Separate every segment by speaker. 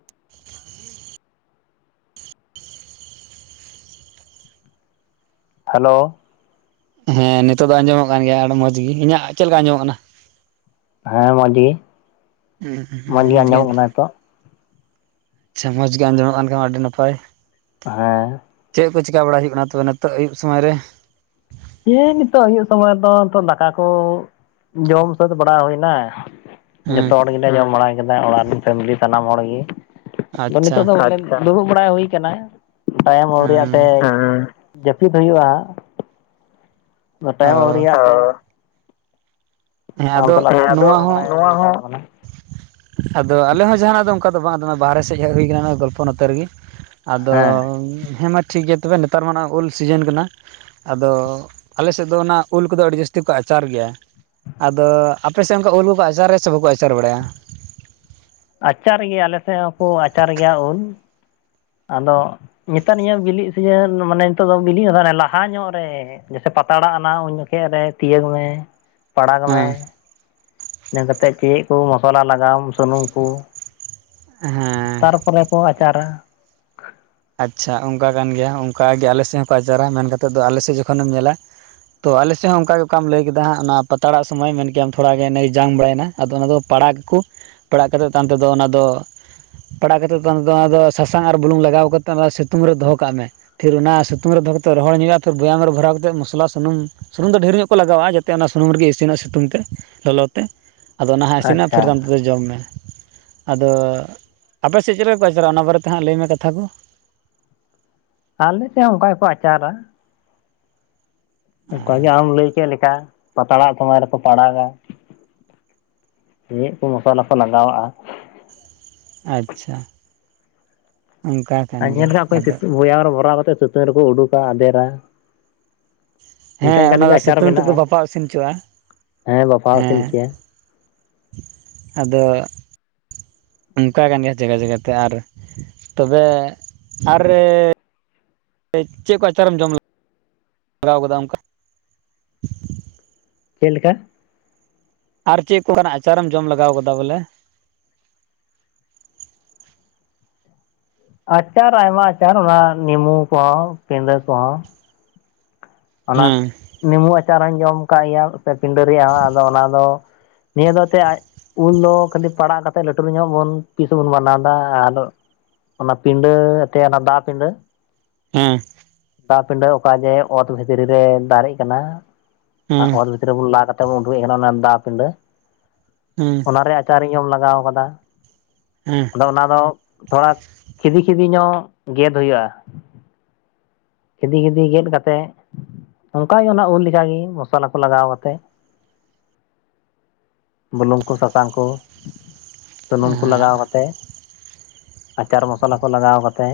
Speaker 1: [inaudible]
Speaker 2: Hello
Speaker 1: ᱦᱮᱸ ᱱᱤᱛᱚᱜ ᱫᱚ ᱟᱸᱡᱚᱢᱚᱜ ᱠᱟᱱ ᱜᱮᱭᱟ ᱟᱹᱰᱤ ᱢᱚᱸᱡᱽ ᱜᱮ ᱤᱧᱟᱹᱜ ᱪᱮᱫ ᱞᱮᱠᱟ ᱟᱸᱡᱚᱢᱚᱜ ᱠᱟᱱᱟ?
Speaker 2: ᱦᱮᱸ ᱢᱚᱡᱽ ᱜᱮ
Speaker 1: ᱦᱩᱸ
Speaker 2: ᱢᱚᱡᱽ ᱜᱮ
Speaker 1: ᱢᱚᱸᱡᱽ
Speaker 2: ᱟᱸᱡᱚᱢᱚᱜ ᱠᱟᱱᱟ ᱱᱤᱛᱚᱜ᱾
Speaker 1: ᱟᱪᱪᱷᱟ ᱢᱚᱡᱽ ᱜᱮ ᱟᱸᱡᱚᱢᱚᱜ ᱠᱟᱱ ᱠᱷᱟᱱ ᱟᱹᱰᱤ ᱱᱟᱯᱟᱭ
Speaker 2: ᱦᱮᱸ
Speaker 1: ᱪᱮᱫ ᱠᱚ ᱪᱮᱠᱟ ᱵᱟᱲᱟ ᱦᱩᱭᱩᱜ ᱠᱟᱱᱟ ᱛᱚᱵᱮ ᱱᱤᱛᱚᱜ ᱟᱹᱭᱩᱵ ᱥᱚᱢᱚᱭ ᱨᱮ
Speaker 2: ᱦᱮᱸ ᱱᱤᱛᱚᱜ ᱟᱭᱩᱵ ᱥᱚᱢᱚᱭ ᱫᱚ ᱱᱤᱛᱚᱜ ᱫᱟᱠᱟ ᱠᱚ ᱡᱚᱢ ᱥᱟᱹᱛ ᱵᱟᱲᱟ ᱦᱩᱭᱱᱟ᱾ ᱡᱚᱛᱚ
Speaker 1: ᱦᱮᱸ
Speaker 2: ᱦᱚᱲ ᱜᱮᱞᱮ ᱡᱚᱢ ᱵᱟᱲᱟᱭ ᱠᱮᱫᱟ ᱚᱲᱟᱜ ᱨᱮᱱ ᱯᱷᱮᱢᱮᱞᱤ ᱥᱟᱱᱟᱢ ᱦᱚᱲᱜᱮ ᱟᱫᱚ
Speaker 1: ᱟᱪᱪᱷᱟ
Speaker 2: ᱱᱤᱛᱚᱜ ᱫᱚ ᱫᱩᱲᱩᱵ ᱵᱟᱲᱟ ᱦᱩᱭ ᱠᱟᱱᱟ ᱴᱟᱭᱮᱢ ᱟᱹᱣᱨᱤᱭᱟᱜ ᱛᱮ ᱡᱟᱹᱯᱤᱫ ᱦᱩᱭᱩᱜᱼᱟ᱾ ᱴᱟᱭᱮᱢ
Speaker 1: ᱚ
Speaker 2: ᱟᱣᱨᱤᱭᱟ
Speaker 1: ᱦᱮᱸ ᱟᱫᱚ
Speaker 2: ᱥᱟᱞᱟᱜ
Speaker 1: ᱱᱚᱣᱟ
Speaker 2: ᱜᱚᱞᱯᱚ
Speaker 1: ᱦᱚᱸ
Speaker 2: ᱵᱟᱲᱟᱭ ᱦᱩᱭ ᱦᱟᱛᱟᱲᱚᱜ ᱠᱟᱱᱟ
Speaker 1: ᱟᱫᱚ ᱟᱞᱮ ᱦᱚᱸ ᱡᱟᱦᱟᱱᱟᱜ ᱫᱚ ᱚᱱᱠᱟ ᱫᱚ ᱵᱟᱝ ᱟᱫᱚ ᱵᱟᱦᱨᱮ ᱥᱮᱫ ᱦᱮᱡ ᱦᱩᱭ ᱠᱟᱱᱟ ᱱᱚᱣᱟ ᱜᱚᱞᱯᱚ ᱱᱚᱛᱮ ᱨᱮᱜᱮ ᱟᱫᱚ
Speaker 2: ᱦᱮᱸ
Speaker 1: ᱦᱮᱸ ᱢᱟ ᱴᱷᱤᱠ ᱜᱮᱭᱟ ᱛᱚᱵᱮ ᱱᱮᱛᱟᱨ ᱢᱟ ᱱᱟ ᱩᱞ ᱥᱤᱡᱮᱱ ᱠᱟᱱᱟ᱾ ᱟᱫᱚ ᱟᱞᱮᱥᱮᱫ ᱫᱚ ᱚᱱᱟ ᱩᱞ ᱠᱚᱫᱚ ᱟᱹᱰᱤ ᱡᱟᱹᱥᱛᱤ ᱠᱚ ᱟᱪᱟᱨ ᱜᱮᱭᱟ ᱟᱫᱚ ᱟᱯᱮᱥᱮᱫ ᱚᱱᱠᱟ ᱩᱞ ᱵᱟᱠᱚ ᱟᱪᱟᱨᱟ ᱥᱮ ᱵᱟᱠᱚ ᱟᱪᱟᱨ ᱵᱟᱲᱟᱭᱟ
Speaker 2: ᱟᱪᱟᱨ ᱜᱮᱭᱟ ᱟᱞᱮ ᱥᱮᱫ ᱦᱚᱸᱠᱚ ᱟᱪᱟᱨ ᱜᱮᱭᱟ ᱩᱞ ᱟᱫᱚ ᱱᱮᱛᱟᱨ ᱱᱤᱭᱟᱹ ᱵᱤᱞᱤ ᱥᱤᱡᱤᱱ ᱢᱟᱱᱮ ᱱᱤᱛᱚᱜ ᱫᱚ ᱵᱤᱞᱤ ᱦᱚᱸᱮ ᱞᱟᱦᱟ ᱧᱚᱜ ᱨᱮ ᱡᱮᱭᱥᱮ [unintelligible] ᱩᱞ ᱡᱚᱠᱷᱮᱡ ᱨᱮ ᱛᱤᱭᱟᱹᱜ ᱢᱮ ᱯᱟᱲᱟᱜᱽ ᱢᱮ
Speaker 1: ᱦᱮᱸ
Speaker 2: ᱤᱱᱟᱹ ᱠᱟᱛᱮᱫ ᱪᱮᱫ ᱠᱚ ᱢᱚᱥᱞᱟ ᱞᱟᱜᱟᱣ ᱥᱩᱱᱩᱢ ᱠᱚ
Speaker 1: ᱦᱮᱸ
Speaker 2: ᱛᱟᱨᱯᱚᱨᱮ ᱠᱚ ᱟᱪᱟᱨᱟ
Speaker 1: ᱟᱪᱪᱷᱟ ᱚᱱᱠᱟ ᱠᱟᱱ ᱜᱮᱭᱟ ᱚᱱᱠᱟᱜ ᱜᱮ ᱟᱞᱮ ᱥᱮᱫ ᱦᱚᱸᱠᱚ ᱟᱪᱟᱨᱟ ᱢᱮᱱ ᱠᱟᱛᱮᱫ ᱫᱚ ᱟᱞᱮ ᱥᱮᱫ ᱡᱚᱠᱷᱚᱱᱮᱢ ᱧᱮᱞᱟ ᱛᱚ ᱟᱞᱮ ᱥᱮᱫ ᱦᱚᱸ ᱚᱱᱠᱟ ᱜᱮ ᱚᱠᱟᱢ ᱞᱟᱹᱭ ᱠᱮᱫᱟ ᱦᱟᱸᱜ ᱚᱱᱟ ᱯᱟᱛᱲᱟᱜ ᱥᱚᱢᱚᱭ ᱢᱮᱱᱠᱮ ᱠᱮᱜᱼᱟ ᱛᱷᱚᱲᱟ ᱜᱮ ᱡᱟᱝ ᱵᱟᱲᱟᱭᱮᱱᱟ ᱟᱫᱚ ᱚᱱᱟᱫᱚ ᱯᱟᱲᱟᱜ ᱠᱩ ᱯᱟᱲᱟᱜ ᱠᱟᱛᱮᱫ ᱛᱟᱭᱚᱢ ᱛᱮᱫᱚ ᱚᱱᱟᱫᱚ ᱯᱟᱲᱟᱜ ᱠᱟᱛᱮᱫ ᱥᱟᱥᱟᱝ ᱟᱨ ᱵᱩᱞᱩᱝ ᱞᱟᱜᱟᱣ ᱠᱟᱛᱮᱫ ᱚᱱᱟ ᱥᱤᱛᱩᱝ ᱨᱮ ᱫᱚᱦᱚ ᱠᱟᱜ ᱢᱮ ᱯᱷᱤᱨ ᱚᱱᱟ ᱥᱤᱛᱩᱝ ᱨᱮ ᱫᱚᱦᱚ ᱠᱟᱛᱮᱫ ᱨᱚᱦᱚᱲ ᱧᱚᱜᱼᱟ ᱯᱷᱤᱨ ᱵᱮᱭᱟᱢ ᱨᱮ ᱵᱷᱚᱨᱟᱣ ᱠᱟᱛᱮᱫ ᱢᱚᱥᱞᱟ ᱥᱩᱱᱩᱢ ᱥᱩᱱᱩᱢ ᱫᱚ ᱰᱷᱮᱨ ᱧᱚᱜ ᱠᱚ ᱞᱟᱜᱟᱣᱟ ᱡᱟᱛᱮ ᱚᱱᱟ ᱥᱩᱱᱩᱢ ᱨᱮᱜᱮ ᱤᱥᱤᱱᱟ ᱥᱤᱛᱩᱝ ᱛᱮ ᱞᱚᱞᱚ ᱛᱮ ᱟᱫᱚ ᱚᱱᱟ ᱦᱟᱜ ᱤᱥᱤᱱᱟ ᱯᱷᱤᱨ ᱫᱟᱢ
Speaker 2: ᱟᱪᱪᱷᱟ
Speaker 1: ᱟᱫᱚ ᱡᱚᱢ ᱢᱮ ᱟᱫᱚ ᱟᱯᱮᱥᱮᱫ ᱪᱮᱫ ᱯᱮ ᱟᱪᱟᱨᱟ ᱚᱱᱟ ᱵᱟᱨᱮᱛᱮ ᱦᱟᱸᱜ ᱞᱟᱹᱭᱢᱮ ᱠᱟᱛᱷᱟ ᱠᱚ
Speaker 2: ᱟᱞᱮᱥᱮᱫ ᱦᱚᱸ ᱚᱱᱠᱟ ᱜᱮᱠᱚ ᱟᱪᱟᱨᱟ ᱚᱱᱠᱟᱜᱮ ᱟᱢ ᱞᱟᱹᱭ ᱠᱮᱫ ᱞᱮᱠᱟ ᱯᱟᱛᱲᱟᱜ ᱥᱚᱢᱚᱭ ᱨᱮᱠᱚ ᱯᱟᱲᱟᱜᱟ ᱱᱤᱭᱟᱹ ᱠᱚ ᱢᱚᱥᱞᱟ ᱠᱚ ᱞᱟᱜᱟᱣᱟᱜᱼᱟ᱾
Speaker 1: ᱟᱪᱪᱷᱟ ᱚᱱᱠᱟ ᱠᱟᱱ
Speaker 2: ᱟᱨ
Speaker 1: ᱜᱮᱭᱟ
Speaker 2: ᱧᱮᱞ ᱠᱟᱜ
Speaker 1: ᱟᱫᱚ
Speaker 2: ᱠᱚᱣᱟᱹᱧ ᱵᱚᱭᱦᱟᱢ ᱨᱮ ᱵᱷᱚᱨᱟᱣ ᱠᱟᱛᱮᱫ ᱥᱤᱛᱩᱝ ᱨᱮᱠᱚ ᱩᱰᱩᱠᱟ ᱟᱫᱮᱨᱟ ᱤᱱᱠᱟ
Speaker 1: ᱦᱮᱸ
Speaker 2: ᱤᱱᱠᱟ
Speaker 1: ᱚᱱᱟ
Speaker 2: ᱛᱮᱜᱮ
Speaker 1: ᱫᱚ
Speaker 2: ᱟᱪᱟᱨ
Speaker 1: ᱥᱤᱛᱩᱝ
Speaker 2: ᱵᱮᱱᱟᱜᱼᱟ
Speaker 1: ᱛᱮᱠᱚ ᱵᱟᱯᱟᱣ ᱤᱥᱤᱱ ᱚᱪᱚᱣᱟᱜᱼᱟ᱾
Speaker 2: ᱦᱮᱸ ᱵᱟᱯᱷᱟᱣ ᱤᱥᱤᱱ ᱪᱚᱭᱟ
Speaker 1: ᱟᱫᱚ ᱚᱱᱠᱟ ᱠᱟᱱ ᱜᱮᱭᱟ ᱡᱟᱭᱜᱟ ᱡᱟᱭᱜᱟᱛᱮ ᱟᱨ ᱛᱚᱵᱮ ᱟᱨ ᱪᱮᱫ ᱠᱚ ᱟᱪᱟᱨᱮᱢ ᱡᱚᱢ ᱞᱮᱼ? [unintelligible] ᱟᱠᱟᱫᱟ ᱚᱱᱠᱟ
Speaker 2: ᱪᱮᱫ ᱞᱮᱠᱟ
Speaker 1: ᱟᱨ ᱪᱮᱫ ᱠᱚᱠᱟᱱᱟᱜ ᱟᱪᱟᱨᱮᱢ ᱡᱚᱢ ᱞᱮᱜᱟᱣ ᱟᱠᱟᱫᱟ ᱵᱚᱞᱮ
Speaker 2: ᱟᱪᱟᱨ ᱟᱭᱢᱟ ᱟᱪᱟᱨ ᱚᱱᱟ ᱱᱮᱢᱩ ᱠᱚᱦᱚᱸ ᱠᱮᱸᱫᱟᱹ ᱠᱚᱦᱚᱸ ᱚᱱᱟ
Speaker 1: ᱦᱮᱸ
Speaker 2: ᱱᱤᱢᱩ ᱟᱪᱟᱨ ᱦᱚᱸᱧ ᱡᱚᱢ ᱠᱟᱜ ᱜᱮᱭᱟ ᱥᱮ ᱯᱤᱸᱰᱟᱹ ᱨᱮᱭᱟᱜ ᱦᱚᱸ ᱟᱫᱚ ᱚᱱᱟ ᱫᱚ ᱱᱤᱭᱟᱹ ᱫᱚᱛᱮ ᱟᱭ ᱾ ᱩᱞ ᱫᱚ ᱠᱷᱟᱹᱞᱤ ᱯᱟᱲᱟᱜ ᱠᱟᱛᱮᱫ ᱞᱟᱹᱴᱩ ᱧᱚᱜ ᱵᱚᱱ ᱯᱤᱥ ᱵᱚᱱ ᱵᱟᱱᱟᱣ ᱫᱟ ᱟᱨᱫᱚ ᱾ ᱚᱱᱟ ᱯᱤᱰᱟᱹ ᱮᱛᱮ ᱚᱱᱟ ᱫᱟ ᱯᱤᱰᱟᱹ ᱾
Speaker 1: ᱦᱮᱸ ᱾
Speaker 2: ᱫᱟ ᱯᱤᱸᱰᱟᱹ ᱚᱠᱟ ᱡᱮ ᱚᱛ ᱵᱷᱤᱛᱨᱤ ᱨᱮ ᱫᱟᱨᱮᱜ ᱠᱟᱱᱟ
Speaker 1: ᱦᱮᱸ
Speaker 2: ᱚᱛ ᱵᱷᱤᱛ ᱾ ᱥᱤᱨᱟᱹᱵᱩᱞ ᱞᱟ ᱠᱟᱛᱮ ᱵᱩᱱ ᱩᱰᱩᱮᱫ ᱟᱠᱟᱱᱟ ᱚᱱᱟ ᱫᱟ ᱯᱤᱰᱟᱹ ᱾
Speaker 1: [unintelligible]
Speaker 2: ᱚᱱᱟᱨᱮᱱᱟ ᱟᱪᱟᱨᱤᱧ ᱡᱚᱢ ᱞᱟᱜᱟᱣ ᱟᱠᱟᱫᱟ ᱾
Speaker 1: [unintelligible]
Speaker 2: ᱟᱫᱚ ᱚᱱᱟ ᱫᱚ ᱛᱷᱚᱲᱟ ᱠᱷᱤᱫᱤ ᱠᱷᱤᱫᱤ ᱧᱚᱜ ᱜᱮᱫ ᱦᱩᱭᱩᱜᱼᱟ ᱾ ᱠᱷᱤᱫᱤ ᱠᱷᱤᱫᱤ ᱜᱮᱫ ᱠᱟᱛᱮᱜ ᱚᱱᱠᱟᱜᱮ ᱚᱱᱟ ᱩᱞ ᱞᱮᱠᱟᱜᱮ ᱢᱚᱥᱟᱞᱟ ᱠᱚ ᱞᱟᱜᱟᱣ ᱠᱟᱛᱮᱜ ᱵᱩᱞᱩᱝ ᱠᱚ ᱥᱟᱥᱟᱝ ᱠᱚ ᱾ ᱥᱩᱱᱩᱢ ᱠᱚ
Speaker 1: ᱦᱮᱸ
Speaker 2: ᱞᱟᱜᱟᱣ ᱠᱟᱛᱮ ᱟᱪᱟᱨ ᱢᱚᱥᱟᱞᱟ ᱠᱚ ᱞᱟᱜᱟᱣ ᱠᱟᱛᱮ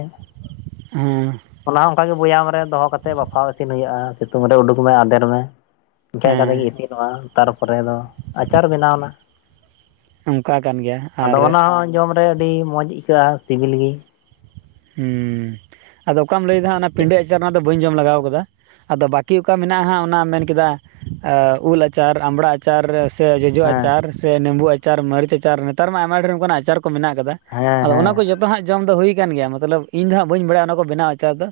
Speaker 1: ᱦᱮᱸ
Speaker 2: ᱚᱱᱟ ᱦᱚᱸ ᱚᱱᱠᱟᱜᱮ ᱵᱚᱭᱟᱢ ᱨᱮ ᱫᱚᱦᱚ ᱠᱟᱛᱮᱜ ᱵᱟᱯᱷᱟᱣ ᱤᱥᱤᱱ ᱦᱩᱭᱩᱜᱼᱟ ᱥᱤᱛᱩᱝ ᱨᱮ ᱩᱰᱩᱠ ᱢᱮ ᱟᱫᱮᱨ ᱢᱮ ᱤᱱᱠᱟᱭ
Speaker 1: ᱦᱮᱸ
Speaker 2: ᱠᱟᱛᱮᱜ ᱜᱮ ᱤᱥᱤᱱᱚᱜᱼᱟ ᱛᱟᱨᱯᱚᱨᱮ ᱫᱚ ᱟᱪᱟᱨ ᱵᱮᱱᱟᱣᱱᱟ
Speaker 1: ᱚᱱᱠᱟ ᱠᱟᱱ ᱜᱮᱭᱟ ᱟᱨ
Speaker 2: ᱟᱫᱚ ᱚᱱᱟ ᱦᱚᱸ ᱡᱚᱢ ᱨᱮ ᱟᱹᱰᱤ ᱢᱚᱡᱽ ᱟᱹᱭᱠᱟᱹᱜᱼᱟ ᱥᱤᱵᱤᱞ ᱜᱤ
Speaker 1: ᱦᱮᱸ ᱟᱫᱚ ᱚᱠᱟᱢ ᱞᱟᱹᱭᱫᱟ ᱦᱟᱸᱜ ᱚᱱᱟ
Speaker 2: ᱪᱮᱫ
Speaker 1: ᱯᱤᱸᱰᱟ ᱟᱪᱟᱨ ᱚᱱᱟ ᱫᱚ ᱵᱟᱹᱧ ᱡᱚᱢ ᱞᱟᱜᱟᱣ ᱟᱠᱟᱫᱟ᱾ ᱟᱫᱚ ᱵᱟᱠᱤ ᱚᱠᱟ ᱢᱮᱱᱟᱜᱼᱟ ᱦᱟᱸᱜ ᱚᱱᱟ ᱢᱮᱱ ᱠᱮᱫᱟ ᱟ ᱩᱞ ᱟᱪᱟᱨ ᱟᱢᱲᱟ ᱟᱪᱟᱨ ᱥᱮ ᱡᱚᱡᱚ
Speaker 2: ᱦᱮᱸ
Speaker 1: ᱟᱪᱟᱨ ᱥᱮ ᱱᱮᱢᱵᱩ ᱟᱪᱟᱨ ᱢᱟᱹᱨᱤᱪ ᱟᱪᱟᱨ ᱱᱮᱛᱟᱨ ᱢᱟ ᱟᱭᱢᱟ ᱰᱷᱮᱨ ᱚᱱᱠᱱᱟᱜ ᱟᱪᱟᱨ ᱠᱚ ᱢᱮᱱᱟᱜ ᱟᱠᱟᱫᱟ᱾
Speaker 2: ᱦᱮᱸ
Speaker 1: ᱟᱫᱚ
Speaker 2: ᱦᱮᱸ
Speaker 1: ᱚᱱᱟ ᱠᱚ ᱡᱚᱛᱚ ᱦᱟᱸᱜ ᱡᱚᱢ ᱫᱚ ᱦᱩᱭ ᱠᱟᱱ ᱜᱮᱭᱟ ᱢᱟ ᱢᱚᱛᱞᱚᱵ ᱤᱧ ᱫᱚ ᱦᱟᱸᱜ ᱵᱟᱹᱧ ᱵᱟᱲᱟᱭᱟ ᱚᱱᱟ ᱠᱚ ᱵᱮᱱᱟᱣ ᱟᱪᱟᱨ ᱫᱚ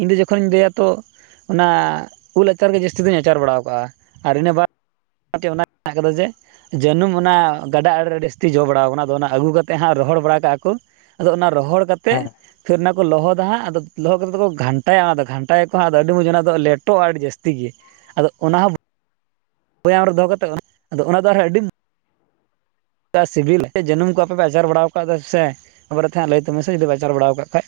Speaker 1: ᱤᱧ ᱫᱚ ᱡᱚᱠᱷᱚᱱᱤᱧ ᱞᱟᱹᱭᱟ ᱛᱚ ᱚᱱᱟ ᱩᱞ ᱟᱪᱟᱨ ᱜᱮ ᱡᱟᱹᱥᱛᱤ ᱫᱩᱧ ᱟᱪᱟᱨ ᱵᱟᱲᱟᱣ ᱠᱟᱜᱼᱟ ᱟᱨ ᱤᱱᱟᱹ ᱵᱟᱫᱽ ᱚᱱᱟᱛᱮ ᱚᱱᱟ ᱢᱮᱱᱟᱜ ᱟᱠᱟᱫᱟ ᱡᱮ ᱡᱟᱹᱱᱩᱢ ᱚᱱᱟ ᱜᱟᱰᱟ ᱟᱲᱮ ᱨᱮ ᱟᱹᱰᱤ ᱡᱟᱹᱥᱛᱤ ᱡᱚ ᱵᱟᱲᱟᱣ ᱟᱠᱟᱱᱟ ᱟᱫᱚ ᱚᱱᱟ ᱟᱹᱜᱩ ᱠᱟᱛᱮᱫ ᱦᱟᱸᱜ ᱨᱚᱦᱚᱲ ᱵᱟᱲᱟ ᱠᱟᱜᱼᱟ ᱠᱚ ᱟᱫᱚ ᱚᱱᱟ ᱨᱚᱦᱚᱲ ᱠᱟᱛᱮᱜ
Speaker 2: ᱦᱮᱸ
Speaker 1: ᱯᱷᱤᱨ ᱚᱱᱟ ᱠᱚ ᱞᱚᱦᱚᱫᱟ ᱦᱟᱸᱜ ᱟᱫᱚ ᱞᱚᱦᱚᱫ ᱠᱟᱛᱮ ᱫᱚᱠᱚ ᱜᱷᱟᱱᱴᱟᱭᱟ ᱚᱱᱟᱫᱚ ᱜᱷᱟᱱᱴᱟᱭᱟ ᱠᱚ ᱦᱟᱸᱜ ᱟᱫᱚ ᱟᱹᱰᱤ ᱢᱚᱸᱡᱽ ᱚᱱᱟᱫᱚ ᱞᱮᱴᱚᱜᱼᱟ ᱟᱹᱰᱤ ᱡᱟᱹᱥᱛᱤ ᱜᱮ ᱟᱫᱚ ᱚᱱᱟ ᱦᱚᱸ ᱵᱚᱭᱟᱢ ᱨᱮ ᱫᱚᱦᱚ ᱠᱟᱛᱮ ᱟᱫᱚ ᱚᱱᱟ ᱫᱚ ᱟᱨᱦᱚᱸ ᱟᱹᱰᱤᱢ ᱪᱮᱫᱟᱜ ᱥᱤᱵᱤᱞ ᱥᱮ ᱡᱟᱹᱱᱩᱢ ᱠᱚ ᱟᱯᱮ ᱯᱮ ᱟᱪᱟᱨ ᱵᱟᱲᱟᱣ ᱟᱠᱟᱫᱟ ᱥᱮᱥᱮᱜ ᱚᱱᱟ ᱵᱟᱨᱮ ᱛᱮ ᱦᱟᱸᱜ ᱞᱟᱹᱭ ᱛᱟᱵᱚᱱ ᱢᱮᱥᱮ ᱡᱩᱫᱤᱢ ᱟᱪᱟᱨ ᱵᱟᱲᱟᱣ ᱟᱠᱟᱫ ᱠᱷᱟᱡ